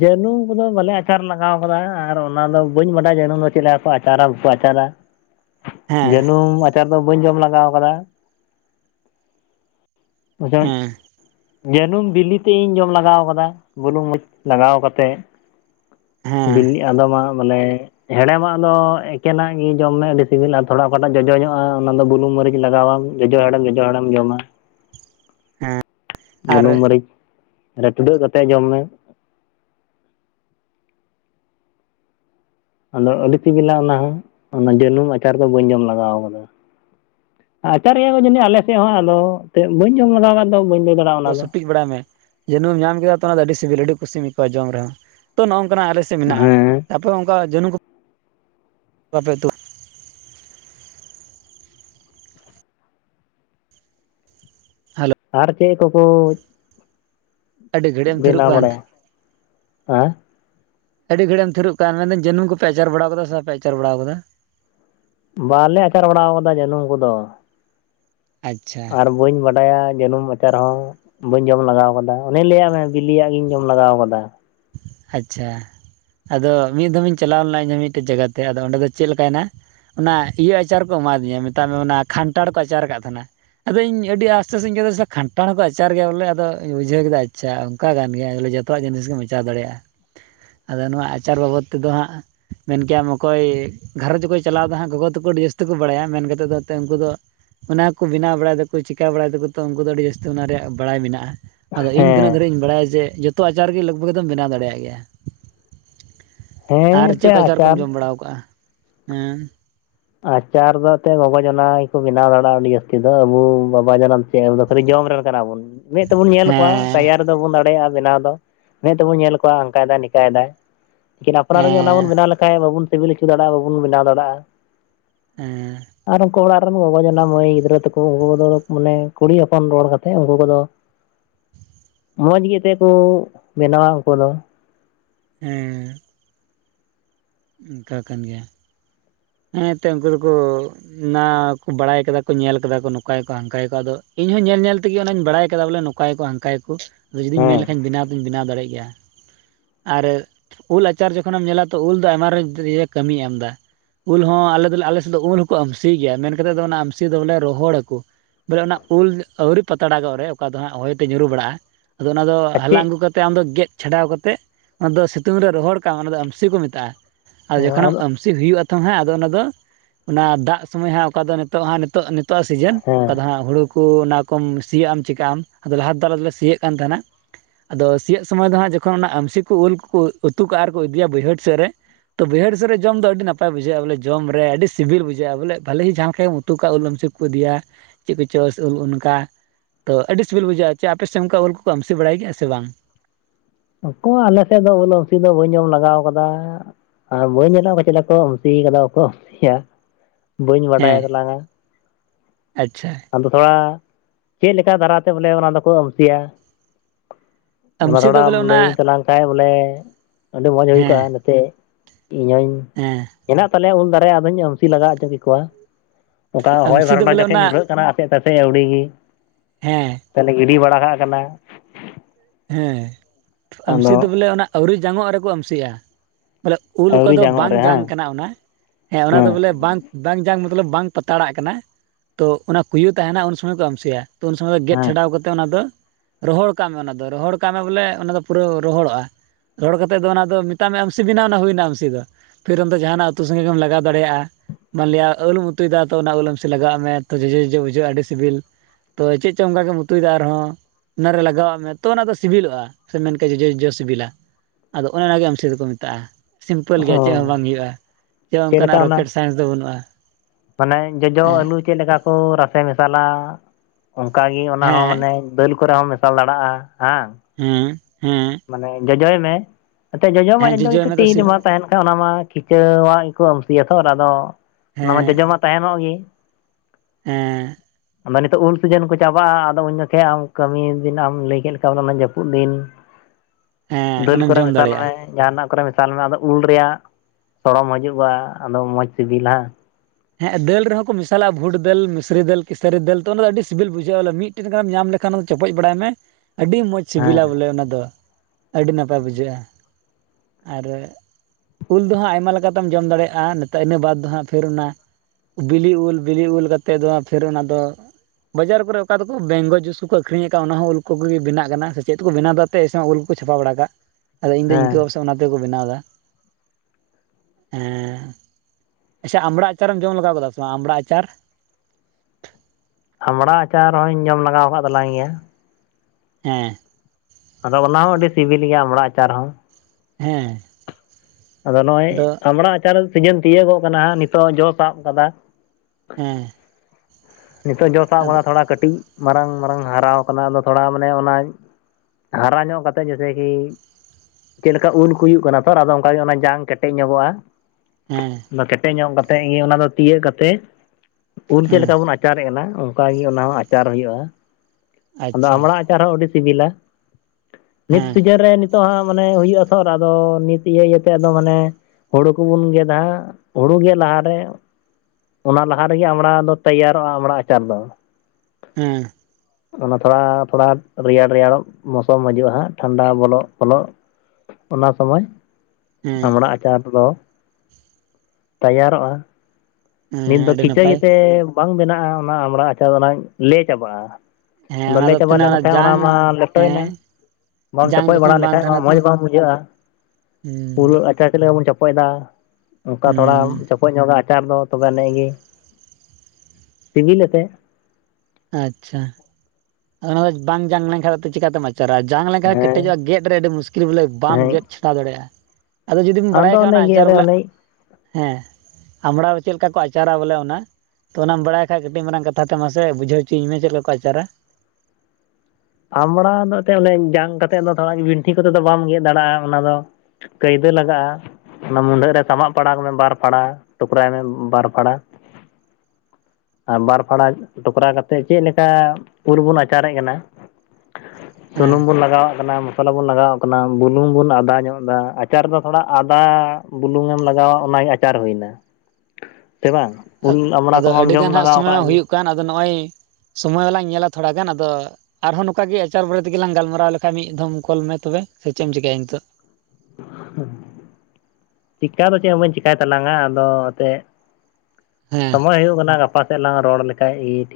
Speaker 2: ᱡᱟᱹᱱᱩᱢ ᱠᱚᱫᱚ ᱵᱟᱞᱮ ᱟᱪᱟᱨ ᱞᱟᱜᱟᱣ ᱠᱟᱫᱟ ᱟᱨ ᱚᱱᱟᱫᱚ ᱵᱟᱹᱧ ᱵᱟᱰᱟᱭᱟ ᱡᱟᱹᱱᱩᱢ ᱫᱚ ᱪᱮᱫ ᱞᱮᱠᱟ ᱠᱚ ᱟᱪᱟᱨᱟ ᱵᱟᱠᱚ ᱟᱪᱟᱨᱟ ᱾
Speaker 1: ᱦᱮᱸ
Speaker 2: ᱡᱟᱹᱱᱩᱢ ᱟᱪᱟᱨ ᱫᱚ ᱵᱟᱹᱧ ᱡᱚᱢ ᱞᱟᱜᱟᱣ ᱠᱟᱫᱟ᱾
Speaker 1: ᱦᱮᱸ
Speaker 2: [unintelligible] ᱡᱟᱹᱱᱩᱢ ᱵᱤᱞᱤ ᱛᱤᱜ ᱤᱧ ᱡᱚᱢ ᱞᱟᱜᱟᱣ ᱟᱠᱟᱫᱟ ᱵᱩᱞᱩᱝ ᱢᱟᱹᱨᱤᱪ ᱞᱟᱜᱟᱣ ᱠᱟᱛᱮ
Speaker 1: ᱦᱮᱸ
Speaker 2: ᱵᱤᱞᱤ ᱟᱫᱚᱢᱟ ᱵᱚᱞᱮ ᱦᱮᱲᱮᱢᱟᱜ ᱫᱚ ᱮᱠᱮᱱᱟᱜ ᱜᱮ ᱡᱚᱢ ᱢᱮ ᱟᱹᱰᱤ ᱥᱤᱵᱤᱞ ᱟᱨ ᱛᱷᱚᱲᱟ ᱚᱠᱟᱴᱟᱜ ᱡᱚᱡᱚ ᱧᱚᱜᱼᱟ ᱚᱱᱟ ᱫᱚ ᱵᱩᱞᱩᱝ ᱢᱟᱹᱨᱤᱪ ᱞᱟᱜᱟᱣᱟᱢ ᱡᱚᱡᱚ ᱦᱮᱲᱮᱢ ᱡᱚᱡᱚ ᱦᱮᱲᱮᱢ ᱡᱚᱢᱟ
Speaker 1: ᱦᱮᱸ ᱟᱨ
Speaker 2: ᱵᱩᱞᱩᱝ ᱢᱟᱹᱨᱤᱪ ᱨᱮ ᱴᱩᱰᱟᱹᱜ ᱠᱟᱛᱮ ᱡᱚᱢ ᱢᱮ ᱟᱫᱚ ᱟᱹᱰᱤ ᱥᱤᱵᱤᱞᱟ ᱚᱱᱟ ᱦᱚᱸ ᱚᱱᱟ ᱡᱟᱹᱱᱩᱢ ᱟᱪᱟᱨ ᱫᱚ ᱵᱟᱹᱧ ᱡᱚᱢ ᱞᱟᱜᱟᱣ ᱟᱠᱟᱫᱟ ᱾ ᱟᱪᱟᱨ ᱜᱤᱭᱟ ᱠᱚ ᱡᱟᱹᱱᱤᱡ ᱟᱞᱮ ᱥᱮᱫ ᱦᱚᱸ ᱟᱞᱚ ᱮᱱᱛᱮᱜ ᱵᱟᱹᱧ ᱡᱚᱢ ᱞᱟᱜᱟᱣ ᱠᱟᱜ ᱫᱚ ᱵᱟᱹᱧ ᱞᱟᱹᱭ ᱫᱟᱲᱮᱜ
Speaker 1: ᱟᱫᱚ ᱥᱩᱴᱩᱡ ᱵᱟᱲᱟᱭ ᱢᱮ ᱡᱟᱹᱱᱩᱢ ᱧᱟᱢ ᱠᱮᱫᱟ ᱛᱚ ᱚᱱᱟᱫᱚ ᱟᱹᱰᱤ ᱥᱤᱵᱤᱞ ᱟᱹᱰᱤ ᱠᱩᱥᱤᱢ ᱟᱹᱭᱠᱟᱹᱣ ᱡᱚᱢ ᱨᱮᱦᱚᱸ ᱛᱚ ᱱᱚᱜᱼᱚᱭ ᱱᱚᱝᱠᱟᱱᱟᱜ ᱟᱞᱮ ᱛᱮ ᱢᱮᱱᱟᱜᱼᱟ
Speaker 2: ᱦᱮᱸ
Speaker 1: ᱟᱯᱮ ᱚᱝᱠᱟ ᱡᱟᱹᱱᱩ ᱠᱚ ᱵᱟᱯᱮ ᱛᱩ ᱦᱮᱞᱳ
Speaker 2: ᱟᱨ ᱪᱮᱫ ᱠᱚᱠᱚᱡ
Speaker 1: ᱟᱹᱰᱤ ᱜᱷᱟᱹᱲᱤᱡ ᱮᱢ ᱛᱷᱤᱨᱚᱜ
Speaker 2: ᱵᱮᱱᱟᱣ
Speaker 1: ᱠᱟᱱ
Speaker 2: ᱵᱟᱲᱟᱭᱟ ᱟᱸ
Speaker 1: ᱟᱹᱰᱤ ᱜᱷᱟᱹᱲᱤᱡ ᱮᱢ ᱛᱷᱤᱨᱚᱜ ᱠᱟᱱ ᱢᱮᱱ ᱫᱟᱹᱧ ᱡᱟᱹᱱᱩᱢ ᱠᱚᱯᱮ ᱟᱪᱟᱨ ᱵᱟᱲᱟᱣ ᱠᱟᱫᱟ ᱥᱮ ᱵᱟᱯᱮ ᱟᱪᱟᱨ ᱵᱟᱲᱟᱣ ᱠᱟᱫᱟ᱾
Speaker 2: ᱵᱟᱞᱮ ᱟᱪᱟᱨ ᱵᱟᱲᱟᱣ ᱠᱟᱫᱟ ᱡᱟᱹᱱᱩᱢ ᱠᱚᱫᱚ ᱾
Speaker 1: ᱟᱪᱪᱷᱟ ᱾
Speaker 2: ᱵᱟᱹᱧ ᱵᱟᱰᱟᱭᱟ ᱡᱟᱹᱱᱩᱢ ᱟᱪᱟᱨ ᱦᱚᱸ ᱾ ᱵᱟᱹᱧ ᱡᱚᱢ ᱞᱟᱜᱟᱣ ᱠᱟᱫᱟ ᱚᱱᱮᱧ ᱞᱟᱹᱭᱟᱜ ᱢᱮ ᱵᱤᱞᱤᱭᱟᱜ ᱜᱤᱧ ᱡᱚᱢ ᱞᱟᱜᱟᱣ ᱠᱟᱫᱟ᱾
Speaker 1: ᱟᱪᱪᱷᱟ ᱟᱫᱚ ᱢᱤᱫ ᱫᱚᱢᱤᱧ ᱪᱟᱞᱟᱣ ᱞᱮᱱᱟ ᱤᱧᱦᱚᱸ ᱢᱤᱫ ᱴᱮᱡ ᱡᱟᱜᱟᱛᱮ ᱟᱫᱚ ᱚᱸᱰᱮ ᱫᱚ ᱪᱮᱫ ᱞᱮᱠᱟᱭᱮᱱᱟ ᱚᱱᱟ ᱤᱭᱟᱹ ᱟᱪᱟᱨ ᱠᱚ ᱮᱢᱟ ᱫᱤᱧᱟᱹ ᱢᱮᱛᱟᱜ ᱢᱮ ᱚᱱᱟ ᱠᱷᱟᱱᱴᱟᱲ ᱠᱚ ᱟᱪᱟᱨ ᱠᱟᱫ ᱛᱟᱦᱮᱱᱟ᱾ ᱟᱫᱚ ᱤᱧ ᱟᱹᱰᱤ ᱟᱯᱷᱥᱚᱥ ᱤᱧ ᱟᱹᱭᱠᱟᱹᱣ ᱫᱟ ᱥᱟᱞᱟ ᱠᱷᱟᱱᱴᱟᱲ ᱦᱚᱸᱠᱚ ᱟᱪᱟᱨ ᱜᱮᱭᱟ ᱵᱚᱞᱮ ᱟᱫᱚᱧ ᱵᱩᱡᱷᱟᱹᱣ ᱠᱮᱫᱟ᱾ ᱟᱪᱪᱷᱟ ᱚᱱᱠᱟ ᱠᱟᱱ ᱜᱮᱭᱟ ᱦᱮᱸ ᱵᱚᱞᱮ ᱡᱚ ᱡᱚᱛᱚᱣᱟᱜ ᱡᱤᱱᱤᱥ ᱜᱮᱢ ᱟᱪᱟᱨ ᱫᱟᱲᱮᱭᱟᱜᱼᱟ ᱟᱫᱚ ᱱᱚᱣᱟ ᱟᱪᱟᱨ ᱵᱟᱵᱚᱫᱽ ᱛᱮᱫᱚ ᱦᱟᱸᱜ ᱢᱮᱱ ᱠᱮᱭᱟᱢ ᱚᱠᱚᱭ ᱜᱷᱟᱨᱚᱸᱡᱽ ᱚᱠᱚᱭ ᱪᱟᱞᱟᱣᱫᱟ ᱦᱟᱸᱜ ᱜᱚᱜᱚ ᱛᱟᱠᱚ ᱟᱹᱰᱤ ᱡᱟᱹᱥᱛᱤ ᱠᱚ ᱵᱟᱲᱟᱭᱟ ᱢᱮᱱ ᱠᱟᱛᱮᱫ ᱫᱚ ᱮᱱᱛᱮ ᱩᱱᱠᱩ ᱫᱚ ᱚᱱᱟ ᱠᱚ ᱵᱮᱱᱟᱣ ᱵᱟᱲᱟᱭ ᱫᱟᱠᱚ ᱪᱤᱠᱟᱹ ᱵᱟᱲᱟᱭ ᱫᱟᱠᱚ ᱛᱚ ᱩᱱᱠᱩ ᱫᱚ ᱟᱹᱰᱤ ᱡᱟᱹᱥᱛᱤ ᱚᱱᱟ ᱨᱮᱭᱟᱜ ᱵᱟᱲᱟᱭ ᱢᱮᱱᱟᱜᱼᱟ᱾ ᱟᱫᱚ ᱤᱧ ᱛᱤᱱᱟᱹᱜ
Speaker 2: ᱦᱮᱸ
Speaker 1: ᱫᱷᱟᱹᱨᱤᱡ ᱤᱧ ᱵᱟᱲᱟᱭᱟ ᱡᱮ ᱡᱚᱛᱚ ᱟᱪᱟᱨ ᱜᱮ ᱞᱟᱹᱜᱽ ᱵᱷᱟᱹᱜᱽ ᱫᱚᱢ ᱵᱮᱱᱟᱣ ᱫᱟᱲᱮᱭᱟᱜ ᱜᱮᱭᱟ᱾ ᱟᱨ
Speaker 2: ᱦᱮᱸ
Speaker 1: ᱪᱮᱫ
Speaker 2: ᱮᱱᱛᱮᱫ
Speaker 1: ᱠᱚ ᱟᱪᱟᱨ ᱠᱚᱢ ᱡᱚᱢ ᱵᱟᱲᱟᱣ ᱠᱟᱜᱼᱟ? ᱦᱮᱸ
Speaker 2: ᱟᱪᱟᱨ ᱫᱚ ᱮᱱᱛᱮᱜ ᱜᱚᱜᱚ ᱡᱚᱱᱟ ᱜᱮᱠᱚ ᱵᱮᱱᱟᱣ ᱫᱟᱲᱮᱭᱟᱜᱼᱟ ᱟᱹᱰᱤ ᱡᱟᱹᱥᱛᱤ ᱫᱚ ᱟᱵᱚ ᱵᱟᱵᱟ ᱡᱚᱱᱟ ᱪᱮᱫ ᱟᱫᱚ ᱠᱷᱟᱹᱞᱤ ᱡᱚᱢ ᱨᱮᱱ ᱠᱟᱱᱟ ᱵᱚᱱ ᱢᱮᱫ ᱛᱮᱵᱚᱱ ᱧᱮᱞ ᱠᱚᱣᱟ
Speaker 1: ᱦᱮᱸ
Speaker 2: ᱛᱮᱭᱟᱨ ᱵᱟᱵᱚᱱ ᱫᱟᱲᱮᱭᱟᱜᱼᱟ ᱵᱮᱱᱟᱣ ᱫᱚ ᱢᱮᱫ ᱛᱮᱵᱚᱱ ᱧᱮᱞ ᱠᱚᱣᱟ ᱚᱝᱠᱟᱭ ᱫᱟᱭ ᱱᱤᱝᱠᱟᱭ ᱫᱟᱭ ᱾ ᱠᱤᱱ ᱟᱯᱱᱟᱨᱜᱮ ᱚᱱᱟ ᱵᱚᱱ ᱵᱮᱱᱟᱣ ᱞᱮᱠᱷᱟᱡᱽ ᱵᱟᱵᱚᱱ ᱥᱤᱵᱤᱞ ᱦᱚᱪᱚ ᱫᱟᱲᱮᱭᱟᱜᱼᱟ ᱵᱟᱵᱚᱱ ᱵᱮᱱᱟᱣ ᱫᱟᱲᱮᱭᱟᱜᱼᱟ ᱾
Speaker 1: ᱦᱮᱸ
Speaker 2: ᱟᱨ ᱩᱱᱠᱩ ᱚᱲᱟᱜ ᱨᱮᱱ ᱜᱚᱜᱚ ᱡᱚᱱᱟ ᱢᱟᱹᱭ ᱜᱤᱫᱽᱨᱟᱹ ᱛᱟᱠᱚ ᱩᱱᱠᱩ ᱠᱚᱫᱚ ᱢᱟᱱᱮ ᱠᱩᱲᱤ ᱦᱚᱯᱚᱱ ᱨᱚᱲ ᱠᱟᱛᱮᱫ ᱩᱱᱠᱩ ᱠᱚᱫᱚ ᱢᱚᱡᱽ ᱜᱮᱛᱮ ᱠᱚ ᱵᱮᱱᱟᱣᱟ ᱩᱱᱠᱩ ᱫᱚ ᱾
Speaker 1: ᱦᱮᱸ ᱾ ᱚᱱᱠᱟ ᱠᱟᱱ ᱜᱮᱭᱟ ᱾ ᱦᱮᱸ ᱛ ᱩᱱᱠᱩ ᱫᱚᱠᱚ ᱱᱟ ᱠᱚ ᱵᱟᱲᱟᱭ ᱠᱟᱫᱟ ᱠᱚ ᱧᱮᱞ ᱠᱟᱫᱟ ᱠᱚ ᱱᱚᱝᱟᱭᱟᱠᱚ ᱦᱟᱱᱠᱟᱭᱟᱠᱚ ᱟᱫᱚ ᱤᱧ ᱦᱚᱸ ᱧᱮᱞ ᱧᱮᱞ ᱛᱮᱜᱮ ᱚᱱᱟᱧ ᱵᱟᱲᱟᱭ ᱠᱟᱫᱟ ᱵᱚᱞᱮ ᱟᱝᱠᱟᱭᱟᱠᱚ ᱦᱟᱝᱠᱟᱭᱟᱠᱚ ᱟᱫᱚ ᱡᱩᱫᱤᱧ ᱢᱮᱱ
Speaker 2: ᱦᱮᱸ
Speaker 1: ᱞᱮᱠᱷᱟᱧ ᱵᱮᱱᱟᱣ ᱫᱩᱧ ᱵᱮᱱᱟᱣ ᱫᱟᱲᱮᱜ ᱜᱮᱭᱟ ᱾ ᱟᱨ ᱩᱞ ᱟᱪᱟᱨ ᱡᱚᱠᱷᱚᱱᱮᱢ ᱧᱮᱞᱟ ᱛᱚ ᱩᱞ ᱫᱚ ᱟᱭᱢᱟ [unintelligible] ᱠᱟᱹᱢᱤᱭ ᱮᱢ ᱫᱟ ᱾ ᱩᱞ ᱦᱚᱸ ᱟᱞᱮ ᱫᱚᱞᱮ ᱟᱞᱮ ᱥᱮᱫ ᱫᱚ ᱩᱞ ᱦᱚᱸᱠᱚ ᱟᱢᱥᱤ ᱜᱮᱭᱟ ᱢᱮᱱ ᱠᱟᱛᱮᱫ ᱫᱚ ᱚᱱᱟ ᱟᱢᱥᱤ ᱫᱚ ᱵᱚᱞᱮ ᱨᱚᱦᱚᱲ ᱟᱠᱚ ᱾ ᱵᱚᱞᱮ ᱚᱱᱟ ᱩᱞ ᱟᱣᱨᱤ ᱯᱟᱛᱲᱟᱜᱚᱼᱜ ᱨᱮ ᱚᱠᱟ ᱫᱚ ᱦᱟᱸᱜ ᱦᱚᱭᱛᱮ ᱧᱩᱨᱩ ᱵᱟᱲᱟᱜᱼᱟ ᱟᱫᱚ ᱚᱱᱟ ᱫᱚ
Speaker 2: ᱟᱨ
Speaker 1: ᱦᱟᱞᱟᱝ
Speaker 2: ᱪᱮᱫ
Speaker 1: ᱟᱹᱜᱩ ᱠᱟᱛᱮ ᱛᱮ ᱟᱢᱫᱚ ᱜᱮᱫ ᱪᱷᱟᱰᱟᱣ ᱠᱟᱛᱮᱫ ᱚᱱᱟ ᱫᱚ ᱥᱤᱛᱩᱝ ᱨᱮ ᱨᱚᱦᱚᱲ ᱠᱟᱜ ᱢᱮ ᱚᱱᱟ ᱫᱚ ᱟᱢᱥᱤ ᱠᱚ ᱢᱮᱛᱟᱜᱼᱟ ᱾ ᱟᱨ ᱡᱚᱠᱷᱚᱱᱮᱢ
Speaker 2: ᱟᱫᱚ
Speaker 1: ᱟᱹᱢᱥᱤ ᱦᱩᱭᱩᱜ ᱟ ᱛᱟᱦᱮᱸ ᱟᱫᱚ ᱚᱱᱟ ᱫᱚ ᱚᱱᱟ ᱫᱟᱜᱽ ᱥᱚᱢᱚᱭ ᱦᱟᱸᱜ ᱚᱠᱟ ᱫᱚ ᱱᱤᱛᱚᱜ ᱦᱟᱸᱜ ᱱᱤᱛᱚᱜ ᱱᱤᱛᱚᱜᱼᱟ ᱥᱤᱡᱮᱱ
Speaker 2: ᱦᱮᱸ
Speaker 1: ᱚᱠᱟ ᱫᱚ ᱦᱟᱸᱜ ᱦᱩᱲᱩ ᱠᱚ ᱚᱱᱟ ᱠᱚᱢ ᱥᱤᱭᱟᱜ ᱟᱢ ᱪᱮᱠᱟᱜ ᱟᱢ ᱟᱫᱚ ᱞᱟᱦᱟ ᱛᱮᱫᱚ ᱟᱞᱮ ᱫᱚ ᱞᱮ ᱥᱤᱭᱮᱜ ᱠᱟᱱ ᱛᱟᱦᱮᱸᱱᱟ ᱾ ᱟᱫᱚ ᱥᱤᱭᱟᱹᱜ ᱥᱚᱢᱚᱭ ᱫᱚ ᱦᱟᱸᱜ ᱡᱚᱠᱷᱚᱱ ᱚᱱᱟ ᱟᱢᱥᱤ ᱠᱚ ᱩᱞ ᱠᱚ ᱩᱛᱩ ᱠᱟᱜᱼᱟ ᱟᱨᱠᱚ ᱤᱫᱤᱭᱟ ᱵᱟᱹᱭᱦᱟᱹᱲ ᱥᱮᱫᱽ ᱨᱮ ᱛᱚ ᱵᱟᱹᱭᱟᱹᱲ ᱥᱮᱫᱽ ᱨᱮ ᱡᱚᱢ ᱫᱚ ᱟᱹᱰᱤ ᱱᱟᱯ ᱱᱟᱯᱟᱭ ᱵᱩᱡᱷᱟᱹᱜᱼᱟ ᱵᱚᱞᱮ ᱡᱚᱢ ᱨᱮ ᱟᱹᱰᱤ ᱥᱤᱵᱤᱞ ᱵᱩᱡᱷᱟᱹᱜᱼᱟ ᱵᱚᱞᱮ ᱵᱟᱞᱮᱦᱤ ᱡᱟᱦᱟᱸ ᱞᱮᱠᱟ ᱜᱮᱢ ᱩᱛᱩ ᱠᱟᱜ ᱩᱞ ᱟᱢᱥᱤ ᱠᱚ ᱤᱫᱤᱭᱟ ᱪᱮᱫ ᱠᱚᱪᱚᱝ ᱚᱱᱠᱟ ᱛᱚ ᱟᱹᱰᱤ ᱥᱤᱵᱤᱞ ᱵᱩᱡᱷᱟᱹᱜᱼᱟ ᱪᱮ ᱟᱯᱮᱥᱮᱫ ᱚᱱᱠᱟ ᱩᱞ ᱠᱚᱠᱚ ᱟᱢᱥᱤ ᱵᱟᱲᱟᱭ ᱜᱮᱭᱟ ᱥᱮ ᱵᱟᱝ?
Speaker 2: ᱚᱠᱚ ᱟᱞᱮ ᱥᱮᱫ ᱫᱚ ᱩᱞ ᱟᱢᱥᱤ ᱫᱚ ᱵᱟᱹᱧ ᱡᱚᱢ ᱞᱟᱜᱟᱣ ᱠᱟᱫᱟ ᱾ ᱟᱨ ᱵᱟᱹᱧ ᱧᱮᱞᱟ ᱚᱠᱟ ᱪᱮᱫ ᱞᱮᱠᱟ ᱠᱚ ᱟᱢᱥᱤ ᱟᱠᱟᱫᱟ ᱵᱟᱠᱚ ᱟᱢᱥᱤ ᱭᱟ ᱵᱟᱹᱧ ᱵᱟᱰᱟᱭ
Speaker 1: ᱦᱮᱸ
Speaker 2: ᱛᱟᱞᱟᱝᱟ ᱾
Speaker 1: ᱟᱪᱪᱷᱟ ᱾
Speaker 2: ᱟᱫᱚ ᱛᱷᱚᱲᱟ ᱪᱮᱫ ᱞᱮᱠᱟ ᱫᱷᱟᱨᱟᱛᱮ ᱵᱚᱞᱮ ᱚᱱᱟ ᱫᱚᱠᱚ ᱟᱹᱢᱥᱤᱭᱟ? ᱚᱱᱟ
Speaker 1: ᱟᱹᱢᱥᱤ ᱫᱚ
Speaker 2: ᱛᱷᱚᱲᱟᱢ
Speaker 1: ᱵᱚᱞᱮ ᱚᱱᱟ
Speaker 2: ᱞᱟᱹᱭᱟᱹᱧ ᱛᱟᱞᱟᱝ ᱠᱷᱟᱱᱡᱽ ᱵᱚᱞᱮ ᱟᱹᱰᱤ ᱢᱚᱡᱽ ᱦᱩᱭ
Speaker 1: ᱦᱮᱸ
Speaker 2: ᱠᱚᱜᱼᱟ ᱱᱮᱛᱮ ᱤᱧ ᱦᱚᱧ
Speaker 1: ᱦᱮᱸ
Speaker 2: ᱦᱮᱱᱟᱜ ᱛᱟᱞᱮ ᱩᱞ ᱫᱟᱨᱮ ᱟᱫᱚᱧ ᱟᱹᱢᱥᱤ ᱞᱟᱜᱟ ᱚᱪᱚ ᱠᱮᱠᱚᱣᱟ ᱚᱱᱠᱟ ᱦᱚᱭ
Speaker 1: ᱟᱹᱢᱥᱤ ᱫᱚ
Speaker 2: ᱵᱷᱟᱨᱰᱚ
Speaker 1: ᱵᱚᱞᱮ
Speaker 2: ᱡᱚᱠᱷᱮᱡ
Speaker 1: ᱚᱱᱟ
Speaker 2: ᱧᱩᱨᱦᱟᱹᱜ ᱠᱟᱱᱟ ᱟᱥᱮᱫ ᱛᱟᱥᱮᱜ ᱟᱹᱣᱲᱤ ᱜᱮ
Speaker 1: ᱦᱮᱸ
Speaker 2: ᱛᱟᱞᱦᱮ ᱜᱤᱰᱤ ᱵᱟᱲᱟ ᱠᱟᱜ ᱠᱟᱱᱟ
Speaker 1: ᱦᱮᱸ ᱟᱹᱢᱥᱤ ᱫᱚ
Speaker 2: ᱟᱫᱚ
Speaker 1: ᱵᱚᱞᱮ ᱚᱱᱟ ᱟᱹᱣᱨᱤ ᱡᱟᱝᱚᱜ ᱨᱮᱠᱚ ᱟᱹᱢᱥᱤᱭᱟ ᱵᱚᱞᱮ ᱩᱞ ᱚᱠᱟ
Speaker 2: ᱟᱹᱣᱨᱤ
Speaker 1: ᱫᱚ
Speaker 2: ᱡᱟᱝᱚᱜ
Speaker 1: ᱵᱟᱝ
Speaker 2: ᱨᱮ
Speaker 1: ᱡᱟᱝ
Speaker 2: ᱦᱟᱝ
Speaker 1: ᱠᱟᱱᱟ ᱚᱱᱟ ᱦᱮᱸ ᱚᱱᱟ ᱫᱚ ᱵᱚᱞᱮ ᱵᱟᱝ ᱵᱟᱝ ᱡᱟᱝ ᱢᱚᱛᱞᱚᱵᱽ ᱵᱟᱝ ᱯᱟᱛᱟᱲᱟᱜ ᱠᱟᱱᱟ ᱛᱚ ᱚᱱᱟ ᱠᱩᱭᱩ ᱛᱟᱦᱮᱸᱱᱟ ᱩᱱ ᱥᱚᱢᱚᱭ ᱠᱚ ᱟᱹᱢᱥᱤᱭᱟ ᱩᱱ ᱥᱚᱢᱚᱭ ᱜᱮᱫ
Speaker 2: ᱦᱮᱸ
Speaker 1: ᱪᱷᱟᱰᱟᱣ ᱠᱟᱛᱮ ᱚᱱᱟ ᱫᱚ ᱨᱚᱦᱚᱲ ᱠᱟᱜ ᱢᱮ ᱚᱱᱟ ᱫᱚ ᱨᱚᱦᱚᱲ ᱠᱟᱜ ᱢᱮ ᱵᱚᱞᱮ ᱚᱱᱟᱫᱚ ᱯᱩᱨᱟᱹ ᱨᱚᱦᱚᱲᱚᱜᱼᱟ ᱨᱚᱲ ᱠᱟᱛᱮᱫ ᱫᱚ ᱚᱱᱟ ᱫᱚ ᱢᱮᱛᱟᱜ ᱢᱮ ᱟᱹᱢᱥᱤ ᱵᱮᱱᱟᱣ ᱱᱟ ᱦᱩᱭᱱᱟ ᱟᱹᱢᱥᱤ ᱫᱚ ᱯᱷᱤᱨ ᱟᱢᱫᱚ ᱡᱟᱦᱟᱸᱱᱟᱜ ᱩᱛᱩ ᱥᱚᱸᱜᱮ ᱜᱮᱢ ᱞᱟᱜᱟᱣ ᱫᱟᱲᱮᱭᱟᱜᱼᱟ᱾ ᱢᱟᱱᱞᱮᱭᱟ ᱟᱹᱞᱟᱹᱢ ᱩᱛᱩᱭᱫᱟ ᱛᱚ ᱚᱱᱟ ᱩᱞ ᱟᱹᱢᱥᱤ ᱞᱟᱜᱟᱣᱟᱜ ᱢᱮ ᱛᱚ ᱡᱚᱡᱚ ᱡᱚᱡᱚ ᱵᱩᱡᱷᱟᱹᱜᱼᱟ ᱟᱹᱰᱤ ᱥᱤᱵᱤᱞ ᱛᱚ ᱪᱮᱫ ᱪᱚᱝ ᱚᱱᱠᱟ ᱜᱮᱢ ᱩᱛᱩᱭ ᱫᱟ ᱟᱨᱦᱚᱸ ᱚᱱᱟᱨᱮ ᱞᱟᱜᱟᱣᱟᱜ ᱢᱮ ᱛᱚ ᱚᱱᱟ ᱫᱚ ᱥᱤᱵᱤᱞᱚᱜᱼᱟ ᱥᱮ ᱢᱮᱱ ᱠᱮ ᱡᱚ ᱡᱚ ᱥᱤᱵᱤᱞᱟ ᱟᱫᱚ ᱚᱱᱮ ᱚᱱᱟ ᱜᱮ ᱟᱢᱥᱤ ᱫᱚᱠᱚ ᱢᱮᱛᱟᱜᱼᱟ ᱥᱤᱢᱯᱮᱞ ᱜᱮᱭᱟ ᱪᱮᱫ ᱦᱚᱸ
Speaker 2: ᱚ
Speaker 1: ᱵᱟᱝ ᱦᱩᱭᱩᱜᱼᱟ ᱡᱮ
Speaker 2: ᱪᱮᱫ
Speaker 1: ᱚᱱᱠᱟᱱᱟᱜ
Speaker 2: ᱞᱮᱠᱟ ᱚᱱᱟ
Speaker 1: ᱨᱚᱠᱮᱴ ᱥᱟᱭᱮᱱᱥ ᱫᱚ ᱵᱟᱹᱱᱩᱜᱼᱟ᱾
Speaker 2: ᱢᱟᱱᱮ ᱡᱚᱡᱚ
Speaker 1: ᱦᱮᱸ
Speaker 2: ᱟᱹᱞᱩ ᱪᱮᱫ ᱞᱮᱠᱟ ᱠᱚ ᱨᱟᱥᱮ ᱢᱮᱥᱟᱞᱟ ᱚᱱᱠᱟ ᱜᱮ ᱚᱱᱟ ᱦᱚᱸ
Speaker 1: ᱦᱮᱸ
Speaker 2: ᱢᱟᱱᱮ ᱫᱟᱹᱞ ᱠᱚᱨᱮ ᱦᱚᱸᱢ ᱢᱮᱥᱟᱞ ᱫᱟᱲᱮᱭᱟᱜᱼᱟ ᱦᱟᱝ
Speaker 1: [unintelligible]
Speaker 2: ᱢᱟᱱᱮ ᱡᱚᱡᱚᱭ ᱢᱮ ᱮᱱᱛᱮ ᱡᱚᱡᱚ ᱢᱟ
Speaker 1: ᱦᱮᱸ
Speaker 2: ᱡᱚᱡᱚ ᱜᱮ
Speaker 1: ᱡᱚᱡᱚᱢ ᱢᱮ ᱫᱚ
Speaker 2: ᱠᱟᱹᱴᱤᱡᱽ ᱨᱮ
Speaker 1: ᱥᱤᱢ
Speaker 2: ᱵᱟᱝ ᱛᱟᱦᱮᱱ ᱠᱷᱟᱱ ᱚᱱᱟ ᱢᱟ [unintelligible] ᱜᱮᱠᱚ ᱟᱹᱢ ᱥᱤᱭᱟ ᱛᱚ ᱟᱫᱚ ᱚᱱᱟ
Speaker 1: ᱦᱮᱸ
Speaker 2: ᱢᱟ ᱡᱚᱡᱚ ᱢᱟ ᱛᱟᱦᱮ ᱱᱚᱜ ᱜᱮ
Speaker 1: ᱦᱮᱸ
Speaker 2: ᱟᱫᱚ ᱱᱤᱛᱚᱜ ᱩᱞ ᱥᱤᱡᱤᱱ ᱠᱚ ᱪᱟᱵᱟᱜᱼᱟ ᱟᱫᱚ ᱩᱱ ᱡᱚᱠᱷᱮᱡ ᱟᱢ ᱠᱟᱹᱢᱤ ᱫᱤᱱ ᱟᱢ ᱞᱟᱹᱭ ᱠᱮᱫ ᱞᱮᱠᱟ ᱡᱟᱹᱯᱩᱫ ᱫᱤᱱ
Speaker 1: ᱦᱮᱸ
Speaker 2: ᱫᱟᱹᱞ
Speaker 1: ᱚᱱᱟᱢ
Speaker 2: ᱠᱚᱨᱮ
Speaker 1: ᱡᱚᱢ
Speaker 2: ᱢᱮᱥᱟᱞ ᱢᱮ
Speaker 1: ᱫᱟᱲᱮᱭᱟᱜᱼᱟ
Speaker 2: ᱡᱟᱦᱟ ᱱᱟᱜ ᱠᱚᱨᱮ ᱢᱮᱥᱟᱞ ᱢᱮ ᱟᱫᱚ ᱩᱞ ᱨᱮᱭᱟᱜ ᱥᱚᱲᱚᱢ ᱦᱤᱡᱩᱜᱼᱟ ᱟᱫᱚ ᱢᱚᱡᱽ ᱥᱤᱵᱤᱞᱟ
Speaker 1: ᱦᱮᱸ ᱫᱟᱹᱞ ᱨᱮᱦᱚᱸ ᱢᱮᱥᱟᱞᱟᱜᱼᱟ ᱵᱷᱩᱴ ᱫᱟᱹᱞ ᱢᱟᱹᱥᱨᱤ ᱫᱟᱹᱞ ᱠᱤᱥᱟᱨᱤ ᱫᱟᱹᱞ ᱛᱚ ᱚᱱᱟ ᱫᱚ ᱟᱹᱰᱤ ᱥᱤᱵᱤᱞ ᱵᱩᱡᱷᱟᱹᱣ ᱟᱞᱮ ᱢᱤᱫ [unintelligible] ᱧᱟᱢ ᱞᱮᱠᱷᱟᱱ ᱚᱱᱟ ᱪᱚᱯᱚᱡ ᱵᱟᱲᱟᱭ ᱢᱮ ᱟᱹᱰᱤ ᱢᱚᱡᱽ ᱥᱤᱵᱤᱞᱟ
Speaker 2: ᱦᱮᱸ
Speaker 1: ᱵᱚᱞᱮ ᱚᱱᱟ ᱫᱚ ᱟᱹᱰᱤ ᱱᱟᱯᱟᱭ ᱵᱩᱡᱷᱟᱹᱜᱼᱟ ᱟᱨ ᱩᱞ ᱫᱚ ᱦᱟᱸᱜ ᱟᱭᱢᱟ ᱞᱮᱠᱟ ᱛᱮᱢ ᱡᱚᱢ ᱫᱟᱲᱮᱭᱟᱜᱼᱟ ᱱᱮᱛᱟᱨ ᱤᱱᱟᱹ ᱵᱟᱫᱽ ᱫᱚ ᱦᱟᱸᱜ ᱯᱷᱮᱨ ᱚᱱᱟ ᱵᱤᱞᱤ ᱩᱞ ᱵᱤᱞᱤ ᱩᱞ ᱠᱟᱛᱮᱫ ᱫᱚ ᱯᱷᱤᱨ ᱚᱱᱟ ᱫᱚ ᱵᱟᱡᱟᱨ ᱠᱚᱨᱮ ᱚᱠᱟ ᱫᱚᱠᱚ [unintelligible] ᱡᱩᱥ ᱠᱚᱠᱚ ᱟᱹᱠᱷᱨᱤᱧ ᱮᱜ ᱠᱟ ᱚᱱᱟ ᱦᱚᱸ ᱩᱞ [unintelligible] ᱵᱮᱱᱟᱜ ᱠᱟᱱᱟ ᱥᱮ ᱪᱮᱫ ᱛᱮᱠᱚ ᱵᱮᱱᱟᱣ ᱮᱫᱟ [unintelligible] ᱠᱚ ᱪᱷᱟᱯᱟ ᱵᱟᱲᱟ ᱠᱟᱜ ᱟᱫᱚ ᱤᱧ ᱫᱚ
Speaker 2: ᱦᱮᱸ
Speaker 1: ᱤᱱᱠᱟᱹ ᱚᱱᱟ ᱛᱮᱠᱚ ᱵᱮᱱᱟᱣ ᱫᱟ ᱟᱪᱪᱷᱟ ᱟᱢᱲᱟ ᱟᱪᱟᱨ ᱮ ᱡᱚᱢ ᱞᱮᱜᱟᱣ ᱟᱠᱟᱫᱟ ᱥᱮ ᱵᱟᱝ ᱟᱢᱲᱟ ᱟᱪᱟᱨ
Speaker 2: ᱟᱢᱲᱟ ᱟᱪᱟᱨ ᱦᱚᱸᱧ ᱡᱚᱢ ᱞᱟᱜᱟᱣ ᱟᱠᱟᱫ ᱛᱟᱞᱟᱝ ᱜᱮᱭᱟ᱾
Speaker 1: ᱦᱮᱸ
Speaker 2: ᱟᱫᱚ ᱚᱱᱟ ᱦᱚᱸ ᱟᱹᱰᱤ ᱥᱤᱵᱤᱞ ᱜᱮᱭᱟ ᱟᱢᱲᱟ ᱟᱪᱟᱨ ᱦᱚᱸ
Speaker 1: ᱦᱮᱸ
Speaker 2: ᱟᱫᱚ ᱱᱚᱜᱼᱚᱭ ᱟᱢᱲᱟ ᱟᱪᱟᱨ ᱥᱤᱡᱮᱱ ᱛᱤᱭᱳ ᱜᱚᱜ ᱠᱟᱱᱟ ᱦᱟᱸᱜ ᱱᱤᱛᱚᱜ ᱡᱚ ᱥᱟᱵ ᱠᱟᱫᱟ
Speaker 1: ᱦᱮᱸ
Speaker 2: ᱱᱤᱛᱚᱜ ᱡᱚ ᱥᱟᱵ
Speaker 1: ᱟᱫᱚ
Speaker 2: ᱠᱟᱱᱟ ᱛᱷᱚᱲᱟ ᱠᱟᱹᱴᱤᱡ ᱢᱟᱨᱟᱝ ᱢᱟᱨᱟᱝ ᱦᱟᱨᱟᱣ ᱟᱠᱟᱱᱟ ᱟᱫᱚ ᱛᱷᱚᱲᱟ ᱢᱟᱱᱮ ᱚᱱᱟ ᱦᱟᱨᱟ ᱧᱚᱜ ᱠᱟᱛᱮᱫ ᱡᱮ ᱥᱮ ᱠᱤ ᱪᱮᱫ ᱞᱮᱠᱟ ᱩᱞ ᱠᱩᱭᱩᱜ ᱠᱟᱱᱟ ᱛᱚ ᱟᱫᱚ ᱚᱱᱠᱟ ᱜᱮ ᱚᱱᱟ ᱡᱟᱝ ᱠᱮᱴᱮᱡ ᱧᱚᱜᱚᱜᱼᱟ
Speaker 1: ᱦᱮᱸ
Speaker 2: ᱠᱮᱴᱮᱡ ᱧᱚᱜ ᱠᱟᱛᱮ ᱤᱭᱟᱹ ᱚᱱᱟ ᱫᱚ ᱛᱤᱭᱳᱜ ᱠᱟᱛᱮ ᱩᱞ ᱪᱮᱫ
Speaker 1: ᱦᱮᱸ
Speaker 2: ᱞᱮᱠᱟ ᱵᱚᱱ ᱟᱪᱟᱨᱟ ᱟᱪᱟᱨ ᱮᱱᱟ ᱚᱱᱠᱟ ᱜᱮ ᱚᱱᱟ ᱦᱚᱸ ᱟᱪᱟᱨ ᱦᱩᱭᱩᱜᱼᱟ ᱟᱫᱚ
Speaker 1: ᱟᱪᱪᱷᱟ
Speaker 2: ᱟᱢᱲᱟ ᱟᱫᱚ ᱟᱢᱟ ᱦᱚᱸ ᱟᱹᱰᱤ ᱥᱤᱵᱤᱞᱟ ᱱᱤᱛ
Speaker 1: ᱦᱮᱸ
Speaker 2: ᱥᱤᱡᱮᱱ ᱨᱮ ᱱᱤᱛᱚᱜ ᱦᱟᱸᱜ ᱢᱟᱱᱮ ᱦᱩᱭᱩᱜ-ᱟ ᱛᱚ ᱟᱫᱚ ᱱᱤᱛ ᱤᱭᱟᱹ ᱤᱭᱟᱹᱛᱮ ᱟᱫᱚ ᱢᱟᱱᱮ ᱦᱳᱲᱳ ᱠᱚ ᱵᱚᱱ ᱜᱮᱫᱟ ᱦᱳᱲᱳ ᱜᱮᱫ ᱞᱟᱦᱟᱨ ᱨᱮ ᱚᱱᱟ ᱞᱟᱦᱟ ᱨᱮᱜᱮ ᱟᱢᱲᱟ ᱫᱚ ᱛᱮᱭᱟᱨᱚᱜᱼᱟ ᱟᱢᱲᱟ ᱟᱪᱟᱨ ᱫᱚ
Speaker 1: ᱦᱮᱸ
Speaker 2: ᱚᱱᱟ ᱛᱷᱚᱲᱟ ᱛᱷᱚᱲᱟ ᱨᱮᱭᱟᱲ ᱨᱮᱭᱟᱲ ᱚᱜ ᱢᱚᱥᱟᱢ ᱦᱤᱡᱩᱜᱼᱟ ᱦᱟᱸᱜ ᱴᱷᱟᱱᱰᱟ ᱵᱚᱞᱚᱜ ᱵᱚᱞᱚᱜ ᱚᱱᱟ ᱥᱳᱢᱳᱭ
Speaker 1: ᱦᱮᱸ
Speaker 2: ᱟᱢᱲᱟ ᱟᱪᱟᱨ ᱫᱚ ᱛᱮᱭᱟᱨᱚᱜᱼᱟ ᱱᱤᱛ
Speaker 1: ᱦᱮᱸ
Speaker 2: ᱫᱚ
Speaker 1: ᱟᱹᱰᱤ
Speaker 2: ᱠᱷᱤᱪᱟᱹ ᱜᱮ
Speaker 1: ᱱᱟᱯᱟᱭ
Speaker 2: ᱛᱮ ᱵᱟᱝ ᱵᱮᱱᱟᱜᱼᱟ ᱚᱱᱟ ᱟᱢᱲᱟ ᱟᱪᱟᱨ ᱫᱚ ᱚᱱᱟ ᱞᱮ ᱪᱟᱵᱟᱜᱼᱟ
Speaker 1: ᱦᱮᱸ
Speaker 2: ᱟᱫᱚ
Speaker 1: ᱚᱱᱟ
Speaker 2: ᱞᱮ
Speaker 1: ᱫᱚ
Speaker 2: ᱪᱟᱵᱟ
Speaker 1: ᱛᱤᱱᱟᱹᱜ
Speaker 2: ᱞᱮᱱ ᱠᱷᱟᱡ ᱚᱱᱟ
Speaker 1: ᱡᱟᱝ
Speaker 2: ᱢᱟ ᱞᱮᱴᱚᱭ ᱱᱟ
Speaker 1: ᱦᱮᱸ
Speaker 2: ᱵᱟᱢ
Speaker 1: ᱡᱟᱝ
Speaker 2: ᱪᱚᱯᱚᱡ
Speaker 1: ᱡᱚᱠᱷᱚᱱ
Speaker 2: ᱵᱟᱲᱟ
Speaker 1: ᱵᱟᱝ
Speaker 2: ᱞᱮᱠᱟᱱ ᱠᱷᱟᱡ
Speaker 1: ᱛᱟᱦᱮᱱᱟ
Speaker 2: ᱢᱟ
Speaker 1: ᱛᱚ
Speaker 2: ᱢᱚᱡᱽ ᱵᱟᱝ ᱵᱩᱡᱷᱟᱹᱜᱼᱟ
Speaker 1: ᱦᱩᱸ
Speaker 2: ᱩᱞ ᱟᱪᱟᱨ ᱪᱮᱫ ᱞᱮᱠᱟ ᱵᱚᱱ ᱪᱚᱯᱚᱡ ᱫᱟ ᱚᱱᱠᱟ ᱛᱷᱚᱲᱟᱢ
Speaker 1: ᱦᱩᱸ
Speaker 2: ᱪᱚᱯᱚᱡ ᱧᱚᱸᱜᱟ ᱟᱪᱟᱨ ᱫᱚ ᱛᱚᱵᱮ ᱟᱹᱱᱮᱡ ᱜᱮ ᱥᱤᱵᱤᱞ- ᱟ ᱥᱮ
Speaker 1: ᱟᱪᱪᱷᱟ ᱟᱫᱚ ᱚᱱᱟ ᱫᱚ ᱵᱟᱝ ᱡᱟᱝ ᱞᱮᱱ ᱠᱷᱟᱡ ᱫᱚ ᱪᱤᱠᱟᱹ ᱛᱮᱢ ᱡᱟᱝ ᱞᱮᱱ ᱠᱷᱟᱡ
Speaker 2: ᱦᱮᱸ
Speaker 1: ᱠᱮᱴᱮᱡᱚᱜᱼᱟ ᱜᱮᱫ ᱨᱮ ᱟᱹᱰᱤ ᱢᱩᱥᱠᱤᱞ ᱵᱚᱞᱮ ᱵᱟᱢ
Speaker 2: ᱦᱮᱸ
Speaker 1: ᱜᱮᱫ ᱪᱷᱟᱲᱟᱣ ᱫᱟᱲᱮᱭᱟᱜᱼᱟ ᱟᱫᱚ ᱡᱩᱫᱤᱢ ᱵᱟᱲᱟᱭ
Speaker 2: ᱟᱫᱚ
Speaker 1: ᱠᱷᱟᱱ
Speaker 2: ᱚᱱᱮ
Speaker 1: ᱚᱱᱟ
Speaker 2: ᱤᱭᱟᱹ
Speaker 1: ᱟᱡᱪᱟᱨ
Speaker 2: ᱨᱮ
Speaker 1: ᱵᱚᱞᱮ
Speaker 2: ᱚᱱᱮ
Speaker 1: ᱦᱮᱸ ᱟᱢᱲᱟ ᱨᱮ ᱪᱮᱫ ᱞᱮᱠᱟ ᱠᱚ ᱟᱪᱟᱨᱟ ᱵᱚᱞᱮ ᱚᱱᱟ ᱛᱚ ᱚᱱᱟᱢ ᱵᱟᱲᱟᱭ ᱠᱷᱟᱡ ᱠᱟᱹᱴᱤᱡ ᱢᱟᱨᱟᱝ ᱠᱟᱛᱷᱟ ᱛᱮ ᱢᱟᱥᱮ ᱵᱩᱡᱷᱟᱹᱣ ᱚᱪᱚᱧ ᱢᱮ ᱪᱮᱫ ᱞᱮᱠᱟ ᱠᱚ ᱟᱪᱟᱨᱟ
Speaker 2: ᱟᱢᱲᱟ ᱫᱚ ᱮᱱᱛᱮᱫ ᱚᱱᱮ ᱡᱟᱝ ᱠᱟ ᱠᱟᱛᱮᱫ ᱫᱚ ᱛᱷᱚᱲᱟ ᱵᱤᱱᱴᱷᱤ ᱠᱚᱛᱮ ᱫᱚ ᱵᱟᱢ ᱜᱮᱫ ᱫᱟᱲᱮᱭᱟᱜᱼᱟ ᱚᱱᱟ ᱫᱚ ᱠᱟᱹᱭᱫᱟᱹ ᱞᱟᱜᱟᱜ-ᱟ ᱚᱱᱟ ᱢᱩᱰᱟᱹᱫ ᱨᱮ ᱥᱟᱢᱟᱜ ᱯᱟᱲᱟᱣ ᱢᱮ ᱵᱟᱨ ᱯᱷᱟᱲᱟ ᱴᱚᱠᱨᱟᱭ ᱢᱮ ᱵᱟᱨ ᱯᱷᱟᱲᱟ ᱟᱨ ᱵᱟᱨ ᱯᱷᱟᱲᱟ ᱴᱚᱠᱨᱟ ᱠᱟᱛᱮᱫ ᱪᱮᱫ ᱞᱮᱠᱟ ᱩᱨ ᱵᱚᱱ ᱟᱪᱟᱨᱮ ᱠᱟᱱᱟ
Speaker 1: ᱦᱮᱸ
Speaker 2: ᱥᱩᱱᱩᱢ ᱵᱚᱱ ᱞᱟᱜᱟᱣᱟᱜ ᱠᱟᱱᱟ ᱢᱚᱥᱞᱟ ᱵᱚᱱ ᱞᱟᱜᱟᱣ ᱠᱟᱱᱟ ᱵᱩᱞᱩᱝ ᱵᱚᱱ ᱟᱫᱟ ᱧᱚᱜ ᱮᱫᱟ ᱟᱪᱟᱨ ᱫᱚ ᱛᱷᱚᱲᱟ ᱟᱫᱟ ᱵᱩᱞᱩᱝ ᱮᱢ ᱞᱟᱜᱟᱣᱟ ᱚᱱᱟ ᱜᱮ ᱪᱟᱨ ᱦᱩᱭᱱᱟ ᱥᱮ ᱵᱟᱝ ᱩᱞ ᱟᱢᱲᱟ
Speaker 1: ᱟᱫᱚ
Speaker 2: ᱠᱚᱦᱚᱸᱚᱢ ᱡᱚᱢ
Speaker 1: ᱟᱹᱰᱤᱜᱟᱱ ᱦᱟᱸᱜ
Speaker 2: ᱞᱟᱜᱟᱣ
Speaker 1: ᱥᱚᱢᱚᱭ ᱢᱟ
Speaker 2: ᱟᱠᱟᱫ ᱜᱮ?
Speaker 1: ᱦᱩᱭᱩᱜ ᱠᱟᱱ ᱟᱫᱚ ᱱᱚᱜ-ᱚᱭ ᱥᱚᱢᱚᱭ ᱦᱚᱞᱟᱝ ᱧᱮᱞᱟ ᱛᱷᱚᱲᱟ ᱜᱟᱱ ᱟᱫᱚ᱾ ᱟᱨᱦᱚᱸ ᱱᱚᱝᱠᱟ ᱜᱮ ᱟᱪᱟᱨ ᱵᱟᱨᱮ ᱛᱮᱜᱮ ᱞᱟᱝ ᱜᱟᱞᱢᱟᱨᱟᱣ ᱞᱮᱠᱷᱟᱱ ᱢᱤᱫ ᱫᱷᱚᱢ ᱠᱚᱞ ᱢᱮ ᱛᱚᱵᱮ ᱥᱮ ᱪᱮᱫ ᱮᱢ ᱪᱤᱠᱟᱹᱭᱟ ᱱᱤᱛᱚᱜ?
Speaker 2: ᱦᱮᱸ ᱪᱤᱠᱟ ᱫᱚ ᱪᱮᱫ ᱦᱚᱸ ᱵᱟᱹᱧ ᱪᱮᱠᱟᱭ ᱛᱟᱞᱟᱝ ᱟ ᱟᱫᱚ ᱚᱛᱮ
Speaker 1: ᱦᱮᱸ
Speaker 2: ᱥᱚᱢᱚᱭ ᱦᱩᱭᱩᱜ ᱠᱟᱱᱟ ᱜᱟᱯᱟ ᱥᱮᱫ ᱞᱟᱝ ᱨᱚᱲ ᱞᱮᱠᱷᱟᱡ ᱮ ᱴᱷᱤ